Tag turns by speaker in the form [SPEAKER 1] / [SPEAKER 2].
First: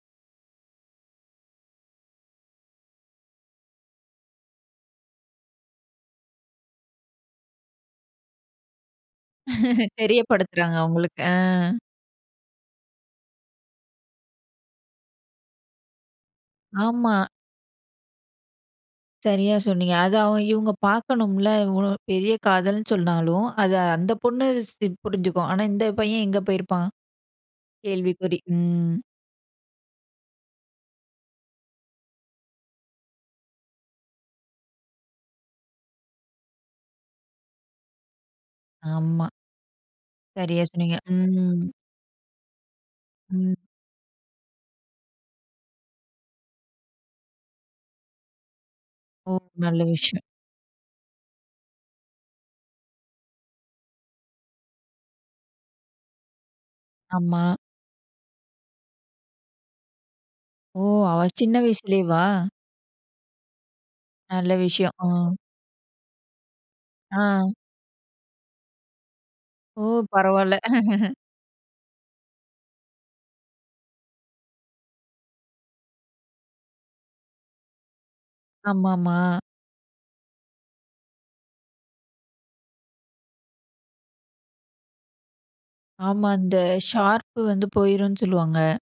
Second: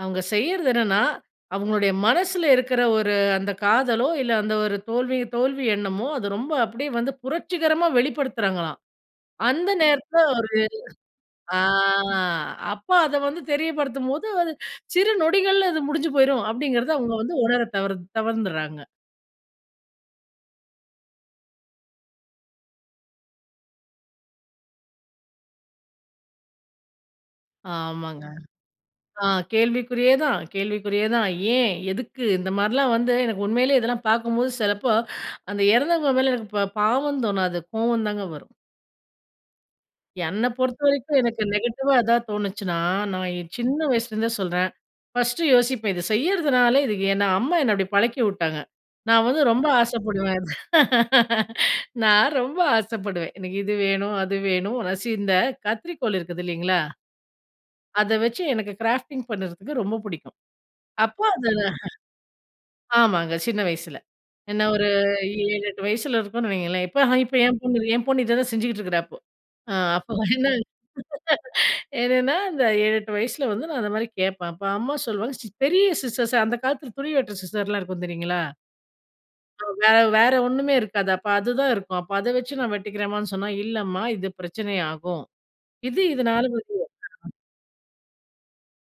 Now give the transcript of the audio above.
[SPEAKER 1] அவுங்க செய்யிறது என்னன்னா, அவுங்களுடைய மனசில இருக்கிற ஒரு, அந்த காதலோ! இல்ல அந்த ஒரு தோல்வி தோல்வி எண்ணமோ! அது ரொம்ப அப்பிடியே வந்து புரட்சிகரமா வெளிப்படுத்துறாங்களாம்! அந்த நேரத்தில ஒரு
[SPEAKER 2] தெரியப்படுத்துறாங்க உங்களுக்கு, அ.
[SPEAKER 1] அ, அப்ப அத வந்து தெரியப்படுத்தும்போது அது சிறு நொடிகள்ல இது முடிஞ்சு போயிரும், அப்பிடிங்கிறத அவுங்க
[SPEAKER 2] ஆமா.
[SPEAKER 1] வந்து உணர தவர் தவறிருராங்க.
[SPEAKER 2] சரியா சொன்னீங்க. அது அவு இவுங்க பார்க்கணும்ல. இவளோ பெரிய காதல்ன்னு சொன்னாலும், அத அந்த பொண்ணு ஸ்ப் புரிஞ்சுக்கும். ஆனா இந்த பையன் எங்க போயிருப்பான்?
[SPEAKER 1] ஆமாங்க.
[SPEAKER 2] கேள்விக்குறி! ம்.
[SPEAKER 1] அ கேள்விக்குறியே தான். கேள்விக்குறியே தான். ஏன்? எதுக்கு? இந்த மாரிலாம் வந்து எனக்கு உண்மையிலேயே இதெல்லாம் பார்க்கும்போது சிலப்போ, அந்த இறந்தவங்க மேல எனக்கு ப பாவம் தோணாது. கோவம் தாங்க வரும்.
[SPEAKER 2] ஆமா.
[SPEAKER 1] என்ன
[SPEAKER 2] சரியா சொன்னீங்க.
[SPEAKER 1] பொறுத்தவரைக்கும் எனக்கு
[SPEAKER 2] ம்.
[SPEAKER 1] நெகட்டிவா எதா தோணுச்சுன்னா, நான் என்
[SPEAKER 2] ம்.
[SPEAKER 1] சின்ன வயசுலேருந்தே சொல்றேன், ஃபர்ஸ்ட்டு யோசிப்பேன். இத செய்றதுனால இதுக்கு என்ன அம்மா என்ன அப்பிடி பழக்கி வுட்டாங்க. நான்
[SPEAKER 2] ஓ!
[SPEAKER 1] வந்து ரொம்ப
[SPEAKER 2] நல்ல விஷயம்.
[SPEAKER 1] ஆசைப்படுவேன். நான் ரொம்ப ஆசைப்படுவேன். எனக்கு இது வேணும். அது வேணும். ரசி இந்த கத்திரிக்கோல் இருக்குது இல்லைங்களா?
[SPEAKER 2] ஆமா.
[SPEAKER 1] அத வச்சு எனக்கு கிராஃப்டிங் பண்ணுறதுக்கு ரொம்ப பிடிக்கும்.
[SPEAKER 2] ஓ! அவ
[SPEAKER 1] அப்போ அத
[SPEAKER 2] சின்ன வயசுலேவா!
[SPEAKER 1] ஆமாங்க. சின்ன வயசில.
[SPEAKER 2] நல்ல
[SPEAKER 1] என்ன ஒரு
[SPEAKER 2] விஷயம், அ.
[SPEAKER 1] 7, 8 வயசில இருக்கோன்னு வையுங்களேன்! இப்ப ஹ
[SPEAKER 2] அ.
[SPEAKER 1] என் பொண்ணு என் பொண்ணு இத தான் செஞ்சுகிட்டு இருக்கிறா இப்போ! அ
[SPEAKER 2] ஓ!
[SPEAKER 1] அப்போ என்ன
[SPEAKER 2] பரவால்ல.
[SPEAKER 1] என்னன்னா, அந்த 7, 8 வயசில வந்து நான் அந்தமாரி கேட்பேன். அப்ப, அம்மா சொல்லுவாங்க "சிஸ் பெரிய சிஸர்ஸ்" அந்த காலத்தில துணி வெட்டுற சிஸர்லாம் இருக்கும் தெரியுங்களா?
[SPEAKER 2] ஆமாமா.
[SPEAKER 1] அ வே வேற ஒண்ணுமே இருக்காது. அப்ப அதுதான் இருக்கும். அப்ப அத வச்சு நான் வெட்டிக்கிறேம்மான்னு சொன்னா, "இல்லம்மா! இது பிரச்சனை ஆகும்" இது
[SPEAKER 2] ஆமா. இந்த
[SPEAKER 1] [unintelligible]
[SPEAKER 2] ஷார்ப் வந்து போயிருன்னு சொல்லுவாங்க.